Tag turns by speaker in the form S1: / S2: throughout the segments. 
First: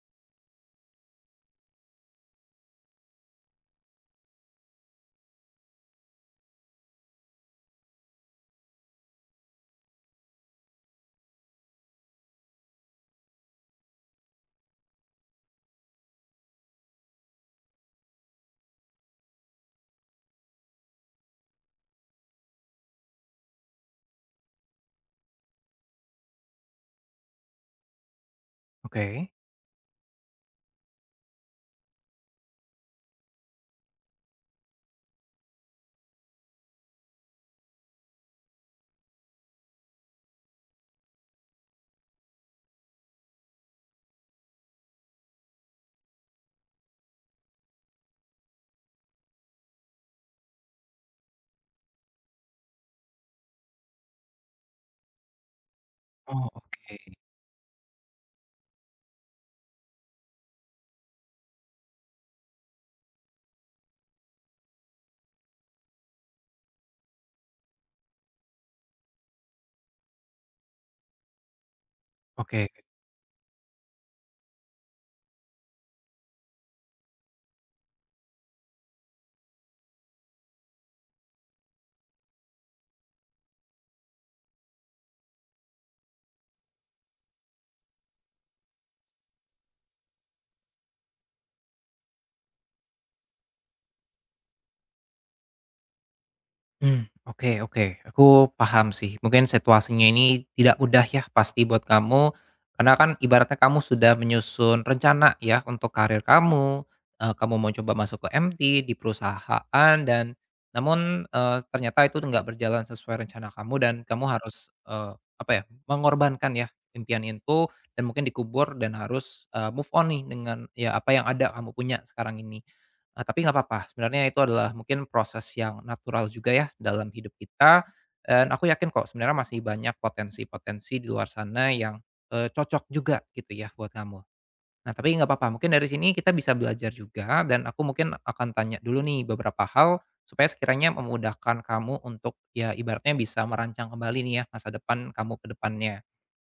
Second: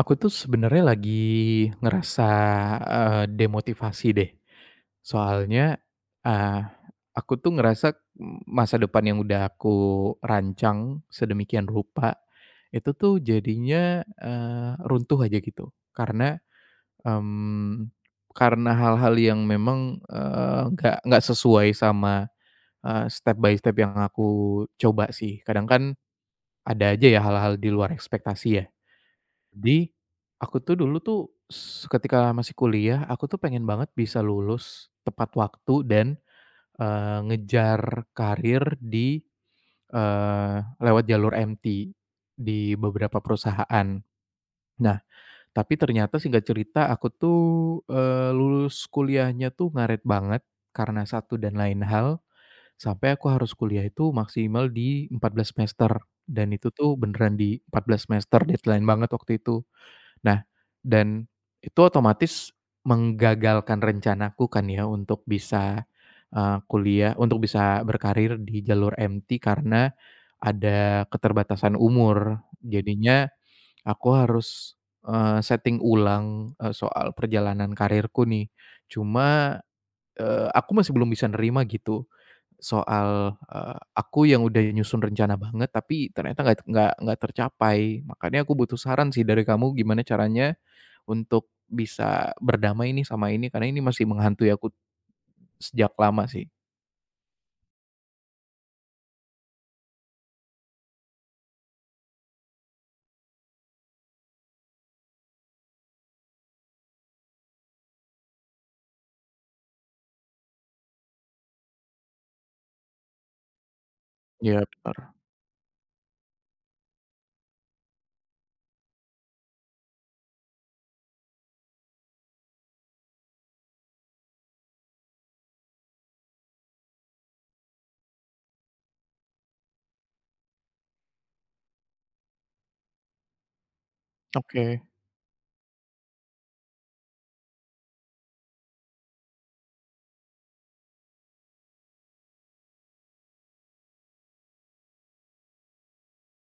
S1: Aku tuh sebenarnya lagi ngerasa, demotivasi deh. Soalnya, eee, aku tuh ngerasa, masa depan yang udah aku rancang sedemikian rupa, itu tuh jadinya, runtuh aja gitu. Karena, mmm, karena hal-hal yang memang, nggak sesuai sama, step by step yang aku coba sih. Kadang kan ada aja ya hal-hal di luar ekspektasi ya.
S2: Oke.
S1: Jadi, aku tuh dulu tuh ketika masih kuliah, aku tuh pengen banget bisa lulus tepat waktu dan, ngejar karir di, eee, lewat jalur MT di beberapa perusahaan. Nah, tapi ternyata singkat cerita aku tuh, lulus kuliahnya tuh ngaret banget karena satu dan lain hal, sampai aku harus kuliah itu maksimal di 14 semester
S2: Oh,
S1: dan itu tuh
S2: oke
S1: beneran di 14 semester, deadline banget waktu itu. Nah, dan itu otomatis menggagalkan rencanaku kan ya untuk bisa, kuliah untuk bisa berkarir di jalur MT karena ada keterbatasan umur.
S2: oke.
S1: Jadinya aku harus, setting ulang, soal perjalanan karirku nih. Cuma, aku masih belum bisa nerima gitu soal, aku yang udah nyusun rencana banget tapi ternyata nggak tercapai. Makanya aku butuh saran sih dari kamu gimana caranya untuk bisa berdamai nih sama ini, karena ini masih menghantui aku sejak lama sih.
S2: Mmm. Oke oke, aku paham sih. Mungkin situasinya ini tidak mudah ya pasti buat kamu, karena kan ibaratnya kamu sudah menyusun rencana ya untuk karir kamu, kamu mau coba masuk ke MT di perusahaan dan namun, ternyata itu nggak berjalan sesuai rencana kamu dan kamu
S1: Iya
S2: harus,
S1: benar.
S2: apa ya, mengorbankan ya impian itu dan mungkin dikubur dan harus, move on nih dengan ya apa yang ada kamu punya sekarang ini. Tapi nggak apa-apa, sebenarnya itu adalah mungkin proses yang natural juga ya dalam hidup kita, dan aku yakin kok sebenarnya masih banyak potensi-potensi di luar sana yang, cocok juga gitu ya buat kamu.
S1: Oke.
S2: Nah tapi nggak apa-apa, mungkin dari sini kita bisa belajar juga dan aku mungkin akan tanya dulu nih beberapa hal, supaya sekiranya memudahkan kamu untuk ya ibaratnya bisa merancang kembali nih ya masa depan kamu ke depannya.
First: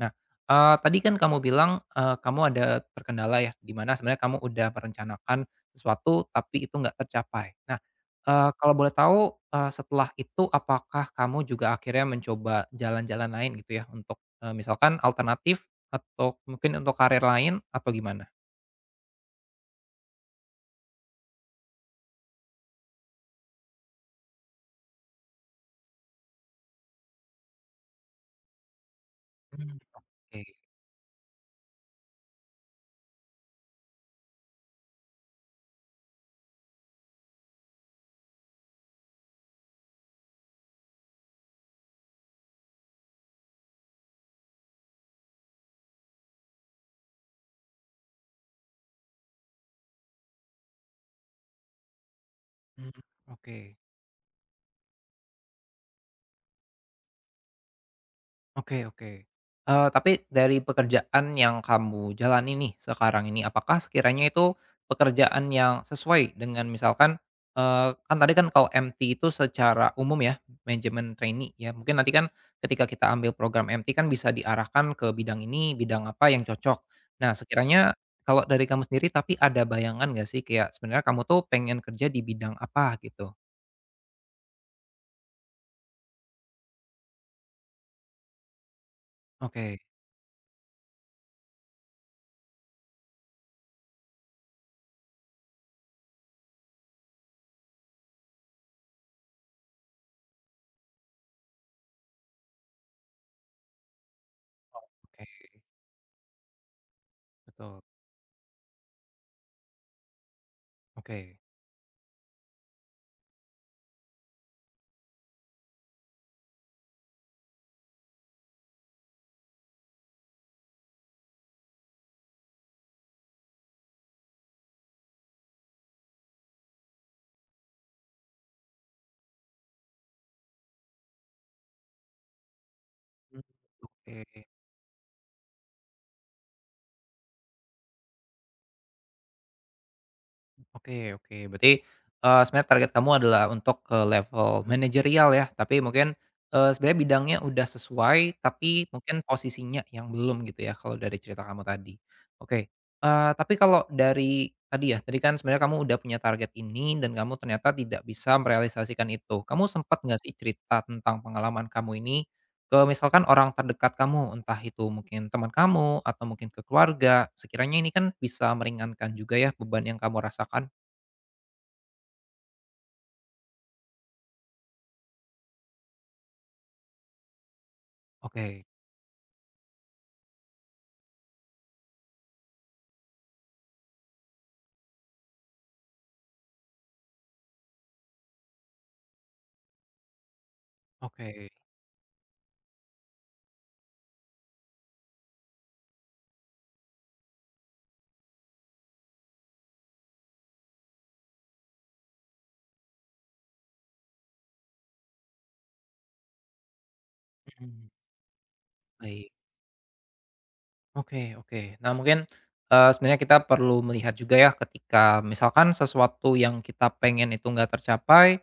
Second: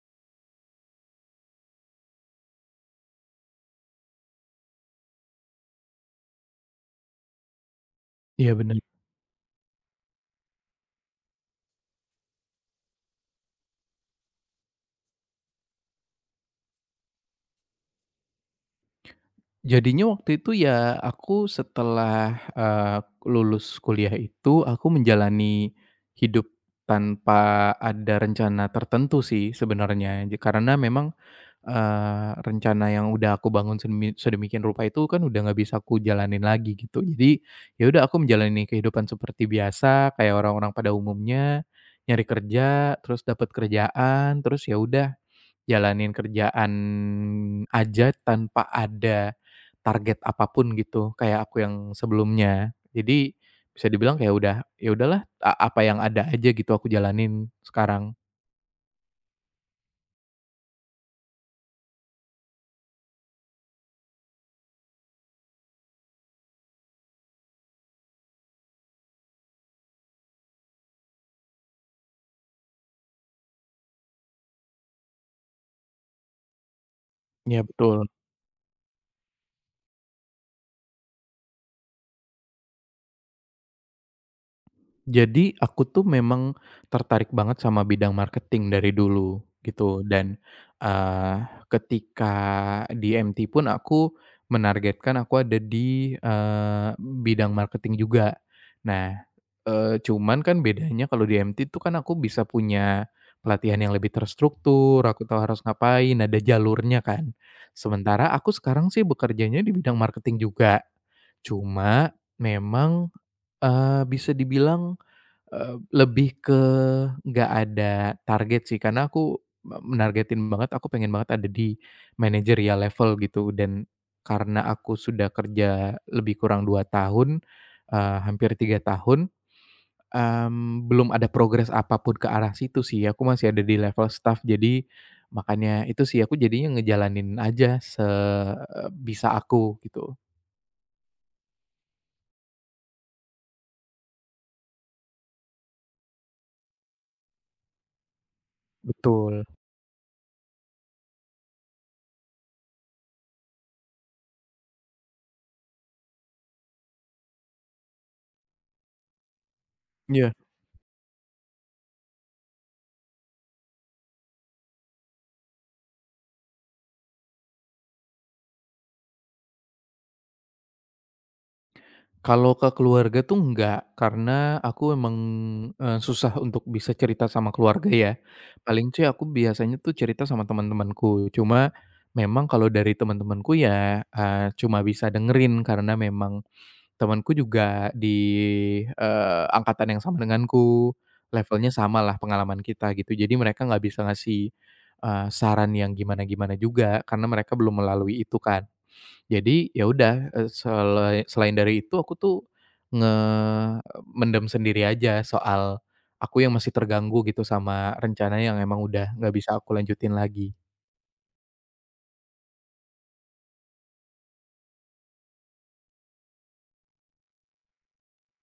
S2: Nah, tadi kan kamu bilang, kamu ada terkendala ya, di mana sebenarnya kamu udah merencanakan sesuatu, tapi itu nggak tercapai. Nah,
S1: Iya
S2: kalau
S1: benar.
S2: boleh tahu, setelah itu apakah kamu juga akhirnya mencoba jalan-jalan lain gitu ya, untuk, misalkan alternatif atau mungkin untuk karir lain atau gimana?
S1: Jadinya waktu itu ya aku setelah, lulus kuliah itu, aku menjalani hidup tanpa ada rencana tertentu sih
S2: Mmm,
S1: sebenarnya.
S2: oke,
S1: Karena memang rencana yang udah aku bangun sedemikian rupa itu kan udah nggak bisa aku jalanin lagi gitu. Jadi, ya udah aku menjalani kehidupan seperti biasa kayak orang-orang pada umumnya, nyari kerja, terus dapat kerjaan, terus ya udah jalanin kerjaan aja tanpa ada target apapun gitu kayak aku yang sebelumnya.
S2: mhm.
S1: Jadi,
S2: Oke.
S1: bisa dibilang kayak udah, ya udahlah apa yang ada aja gitu aku jalanin sekarang.
S2: Oke oke. Tapi dari pekerjaan yang kamu jalani nih sekarang ini, apakah sekiranya itu pekerjaan yang sesuai dengan misalkan, kan tadi kan kalau MT itu secara umum ya, manajemen trainee ya, mungkin nanti kan ketika kita ambil program MT kan bisa diarahkan ke bidang ini, bidang apa yang cocok. Nah,
S1: Ya
S2: sekiranya
S1: betul.
S2: kalau dari kamu sendiri, tapi ada bayangan nggak sih kayak sebenarnya kamu tuh pengen kerja di bidang apa gitu?
S1: Jadi aku tuh memang tertarik banget sama bidang marketing dari dulu
S2: Oke
S1: gitu dan, eee, ketika di MT pun aku menargetkan aku ada di, bidang marketing juga. Nah, cuman kan bedanya kalau di MT tuh kan aku bisa punya pelatihan yang lebih terstruktur, aku tahu
S2: oke,
S1: harus ngapain, ada jalurnya kan.
S2: betul.
S1: Sementara aku sekarang sih bekerjanya di bidang marketing juga,
S2: Oke.
S1: cuma memang, bisa dibilang lebih ke nggak ada target sih, karena aku menargetin banget, aku pengen banget ada di managerial level gitu dan karena aku sudah kerja lebih kurang 2 tahun, hampir 3 tahun, belum ada progres apapun ke arah situ sih, aku
S2: Mmm,
S1: masih ada di level staff.
S2: oke.
S1: Jadi makanya itu sih, aku jadinya ngejalanin aja sebisa aku gitu.
S2: Oke oke. Berarti, sebenarnya target kamu adalah untuk ke level manajerial ya, tapi mungkin, sebenarnya bidangnya udah sesuai, tapi mungkin
S1: Betul.
S2: posisinya yang belum gitu ya, kalau dari cerita kamu tadi. Oke, tapi kalau dari tadi ya, tadi kan sebenarnya kamu udah punya target ini dan kamu ternyata tidak bisa merealisasikan itu. Kamu sempat nggak
S1: Iya.
S2: sih cerita tentang pengalaman kamu ini ke misalkan orang terdekat kamu, entah itu mungkin teman kamu atau mungkin ke keluarga? Sekiranya ini kan bisa meringankan juga ya beban yang kamu rasakan.
S1: Kalau ke keluarga tuh enggak, karena aku emang, susah untuk bisa cerita sama keluarga ya.
S2: Oke
S1: Paling sih aku biasanya tuh cerita sama teman-temanku, cuma memang kalau dari teman-temanku ya, cuma bisa dengerin karena memang temanku juga di, angkatan yang sama denganku,
S2: oke,
S1: levelnya samalah pengalaman kita gitu. Jadi mereka nggak bisa ngasih, saran yang gimana-gimana juga karena mereka belum melalui itu kan. Jadi, ya udah, selain dari itu aku tuh nge mendem sendiri aja soal aku yang masih terganggu gitu
S2: mhm,
S1: sama rencana yang emang udah
S2: baik,
S1: nggak bisa aku lanjutin lagi.
S2: oke oke. Nah mungkin, sebenarnya kita perlu melihat juga ya ketika misalkan sesuatu yang kita pengen itu nggak tercapai,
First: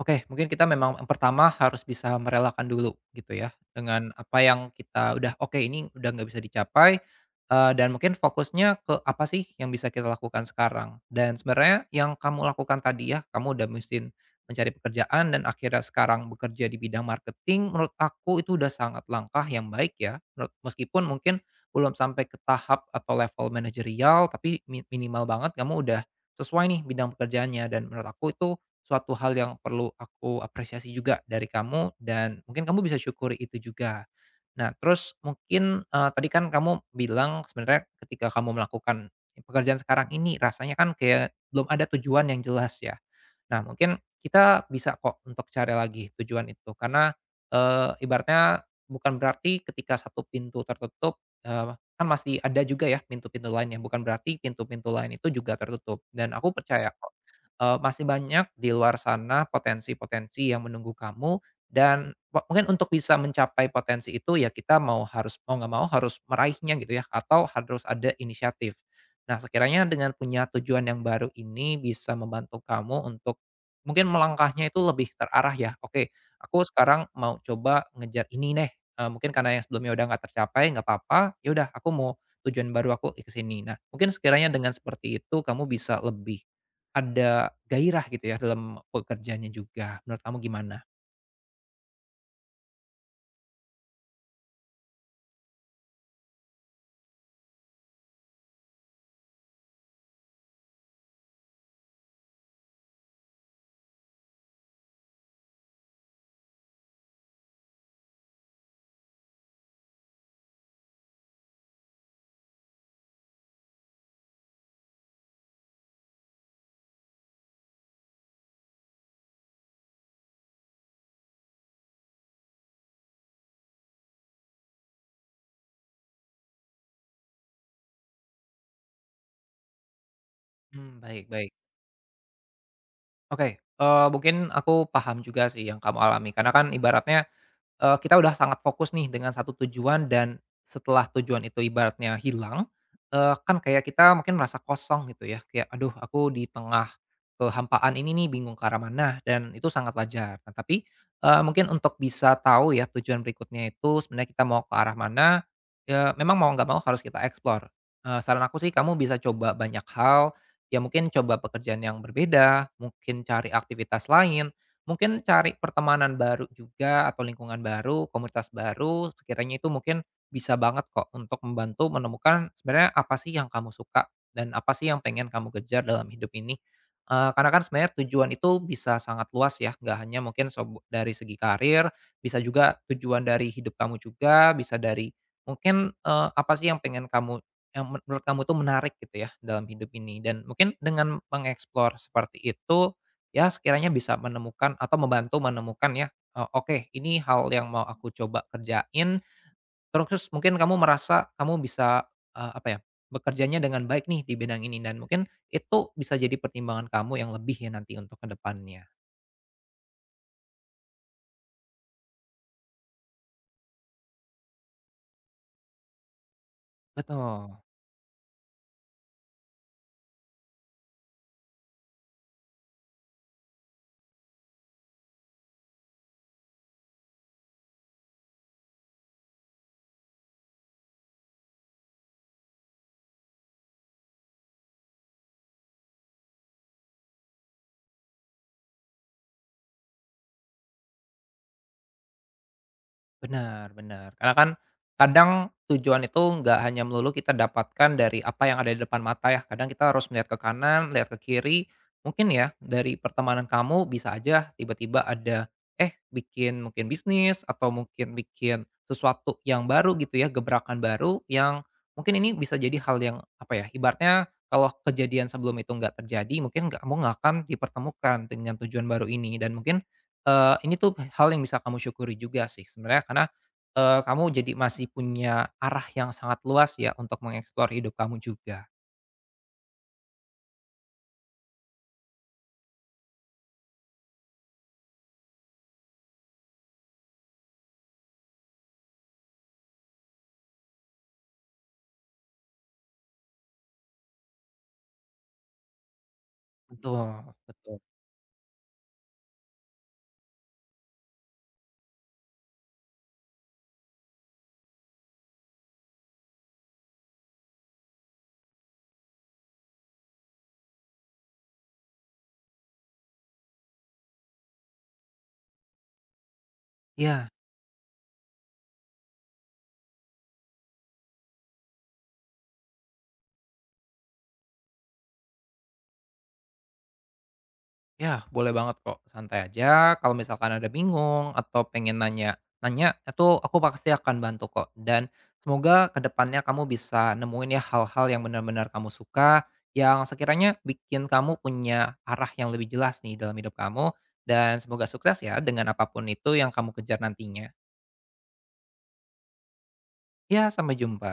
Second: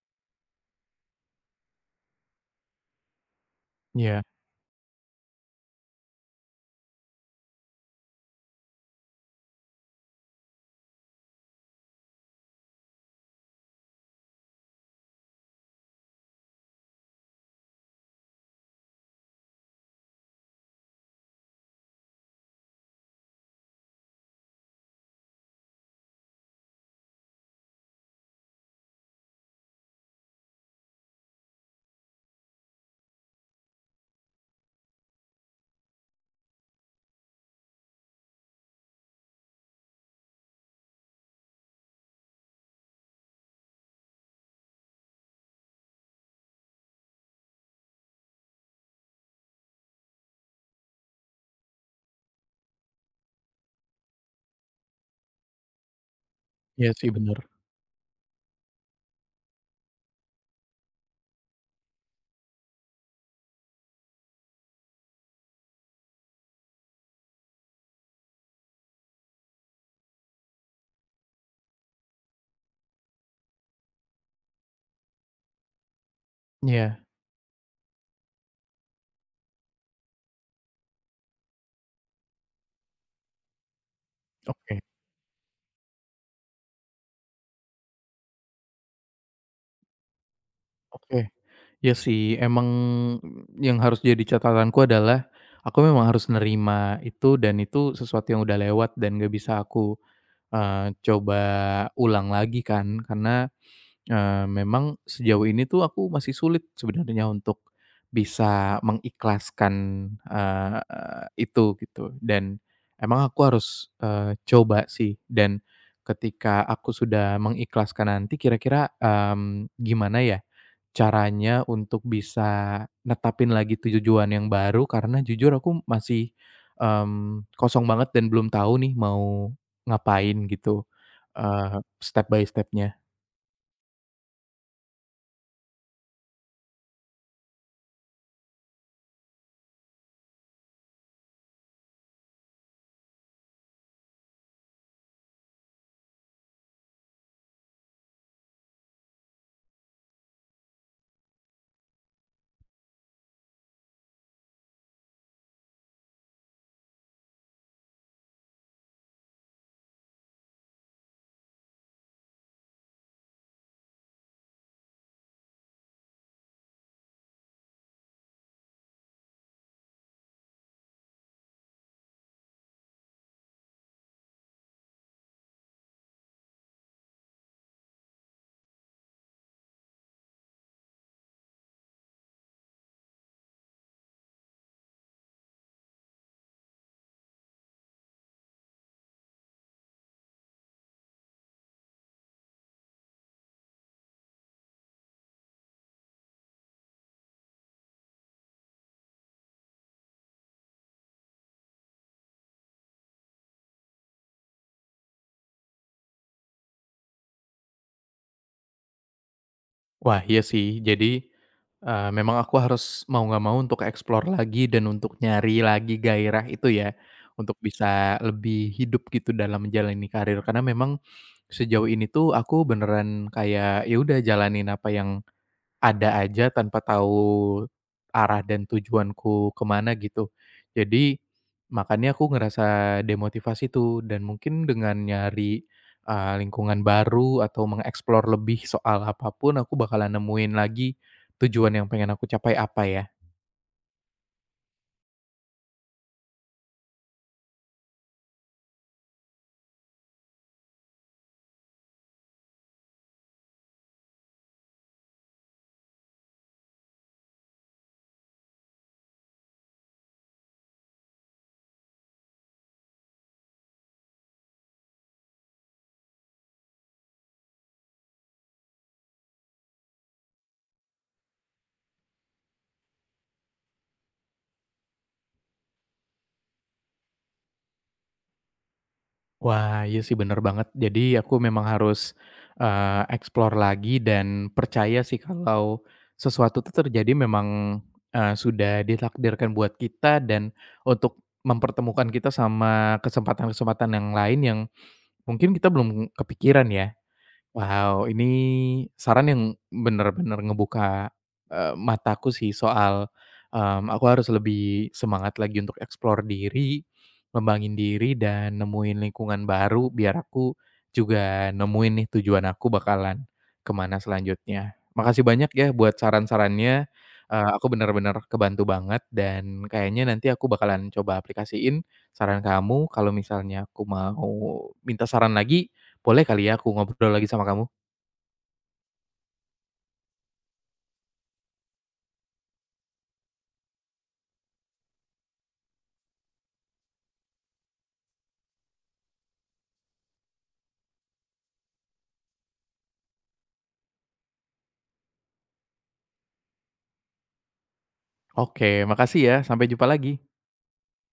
S2: oke, mungkin kita memang yang pertama harus bisa merelakan dulu gitu ya, dengan
S1: Iya.
S2: apa yang kita udah, "Oke, ini udah nggak bisa dicapai," dan mungkin fokusnya ke apa sih yang bisa kita lakukan sekarang. Dan sebenarnya yang kamu lakukan tadi ya, kamu udah mesti mencari pekerjaan dan akhirnya sekarang bekerja di bidang marketing, menurut aku itu udah sangat langkah yang baik ya, menurut meskipun mungkin belum sampai ke tahap atau level manajerial, tapi minimal banget kamu udah sesuai nih bidang pekerjaannya dan menurut aku itu suatu hal yang perlu aku apresiasi juga dari kamu dan mungkin kamu bisa syukuri itu juga. Nah, terus mungkin, tadi kan kamu bilang sebenarnya ketika kamu melakukan pekerjaan sekarang ini rasanya kan kayak belum ada tujuan yang jelas ya. Nah, mungkin kita bisa kok untuk cari lagi tujuan itu karena, ibaratnya bukan berarti ketika satu pintu tertutup, eee, kan masih ada juga ya pintu-pintu lainnya, bukan berarti pintu-pintu lain itu juga tertutup dan aku percaya
S1: Iya sih
S2: kok
S1: bener.
S2: masih banyak di luar sana potensi-potensi yang menunggu kamu dan mungkin untuk bisa mencapai potensi itu ya kita mau harus mau nggak mau harus meraihnya gitu ya atau harus ada inisiatif. Nah sekiranya dengan punya tujuan yang baru ini bisa membantu kamu untuk mungkin melangkahnya itu lebih terarah ya, "Oke, aku
S1: Iya.
S2: sekarang mau coba ngejar ini deh," mungkin karena yang sebelumnya udah nggak tercapai nggak apa-apa, "Ya udah aku mau tujuan baru aku ke sini." Nah mungkin sekiranya dengan
S1: Oke,
S2: seperti itu kamu bisa lebih ada gairah gitu ya dalam pekerjaannya juga, menurut kamu gimana?
S1: oke. Iya sih emang yang harus jadi catatanku adalah aku memang harus nerima itu dan itu sesuatu yang udah lewat dan nggak bisa aku, eee, coba ulang lagi kan karena memang sejauh ini tuh aku masih sulit sebenarnya untuk bisa mengikhlaskan, eee, itu gitu dan emang aku harus, coba sih dan ketika aku sudah mengikhlaskan nanti kira-kira, gimana ya caranya untuk bisa netapin lagi tujuan yang baru karena jujur aku masih, kosong banget dan belum tahu nih mau ngapain gitu,
S2: Hmm, baik baik.
S1: step by stepnya.
S2: Oke, mungkin aku paham juga sih yang kamu alami karena kan ibaratnya kita udah sangat fokus nih dengan satu tujuan dan setelah tujuan itu ibaratnya hilang, kan kayak kita mungkin merasa kosong gitu ya, kayak, "Aduh aku di tengah kehampaan ini nih bingung ke arah mana," dan itu sangat wajar. Nah tapi, mungkin untuk bisa tahu ya tujuan berikutnya itu sebenarnya kita mau ke arah mana, ya memang mau nggak mau harus kita explore. Saran aku sih kamu bisa coba banyak hal, ya mungkin coba pekerjaan yang berbeda, mungkin cari aktivitas lain, mungkin cari pertemanan baru juga atau lingkungan baru, komunitas baru, sekiranya itu mungkin bisa banget kok untuk membantu menemukan sebenarnya apa sih yang kamu suka dan apa sih yang pengen kamu kejar dalam hidup ini. Karena kan sebenarnya tujuan itu bisa sangat luas ya, nggak hanya mungkin sob dari segi karir, bisa juga tujuan dari hidup kamu juga, bisa dari mungkin, apa sih yang pengen kamu yang menurut kamu tuh menarik gitu ya dalam hidup ini dan mungkin dengan mengeksplor seperti itu ya sekiranya bisa menemukan atau membantu menemukan ya, "Oke ini hal yang mau aku coba kerjain," terus mungkin kamu merasa kamu bisa, apa ya, bekerjanya dengan baik nih di bidang ini dan mungkin itu bisa jadi pertimbangan kamu yang lebih ya nanti untuk kedepannya,
S1: Wah, iya sih. Jadi, memang aku harus mau nggak mau untuk explore lagi dan untuk nyari lagi gairah itu ya, untuk
S2: betul.
S1: bisa lebih hidup gitu dalam menjalani karir. Karena memang sejauh ini tuh aku beneran kayak, ya udah jalanin apa yang ada aja tanpa tahu arah dan tujuanku kemana gitu. Jadi, makanya aku ngerasa demotivasi tuh dan mungkin dengan nyari, lingkungan baru atau mengeksplor lebih soal apapun aku bakalan nemuin lagi tujuan yang pengen aku capai apa ya.
S2: Benar benar, karena kan kadang tujuan itu nggak hanya melulu kita dapatkan dari apa yang ada di depan mata ya, kadang kita harus melihat ke kanan, melihat ke kiri. Mungkin ya dari pertemanan kamu bisa aja tiba-tiba ada, eh, bikin mungkin bisnis atau mungkin bikin sesuatu yang baru gitu ya, gebrakan baru yang mungkin ini bisa jadi hal yang apa ya, ibaratnya kalau kejadian sebelum itu nggak terjadi mungkin kamu nggak akan dipertemukan dengan tujuan baru ini dan mungkin ini tuh hal yang bisa kamu syukuri juga sih sebenarnya karena, kamu jadi masih punya arah yang sangat luas ya untuk mengeksplor hidup kamu juga.
S1: Wah, iya sih bener banget. Jadi aku memang harus, explore lagi dan percaya sih kalau sesuatu itu terjadi memang, sudah ditakdirkan buat kita dan untuk mempertemukan kita sama kesempatan-kesempatan yang lain yang mungkin kita belum kepikiran ya.
S2: Betul betul.
S1: Wow, ini saran yang benar-benar ngebuka, mataku sih soal, aku harus lebih semangat lagi untuk eksplor diri, ngembangin diri dan nemuin lingkungan baru biar aku juga nemuin nih tujuan aku bakalan kemana mana selanjutnya. Makasih banyak ya buat saran-sarannya,
S2: Iya.
S1: aku benar-benar kebantu banget dan kayaknya nanti aku bakalan coba aplikasiin saran kamu, kalau misalnya aku mau minta saran lagi boleh kali ya aku ngobrol lagi sama kamu?
S2: Ya, boleh banget kok, santai aja. Kalau misalkan ada bingung atau pengen nanya, nanya itu aku pasti akan bantu kok. Dan semoga kedepannya kamu bisa nemuin ya hal-hal yang benar-benar kamu suka, yang sekiranya bikin kamu punya arah yang lebih jelas nih dalam hidup kamu. Dan semoga sukses ya dengan apapun itu yang kamu kejar nantinya.
S1: Oke, makasih ya. Sampai jumpa lagi.
S2: Ya, sampai jumpa.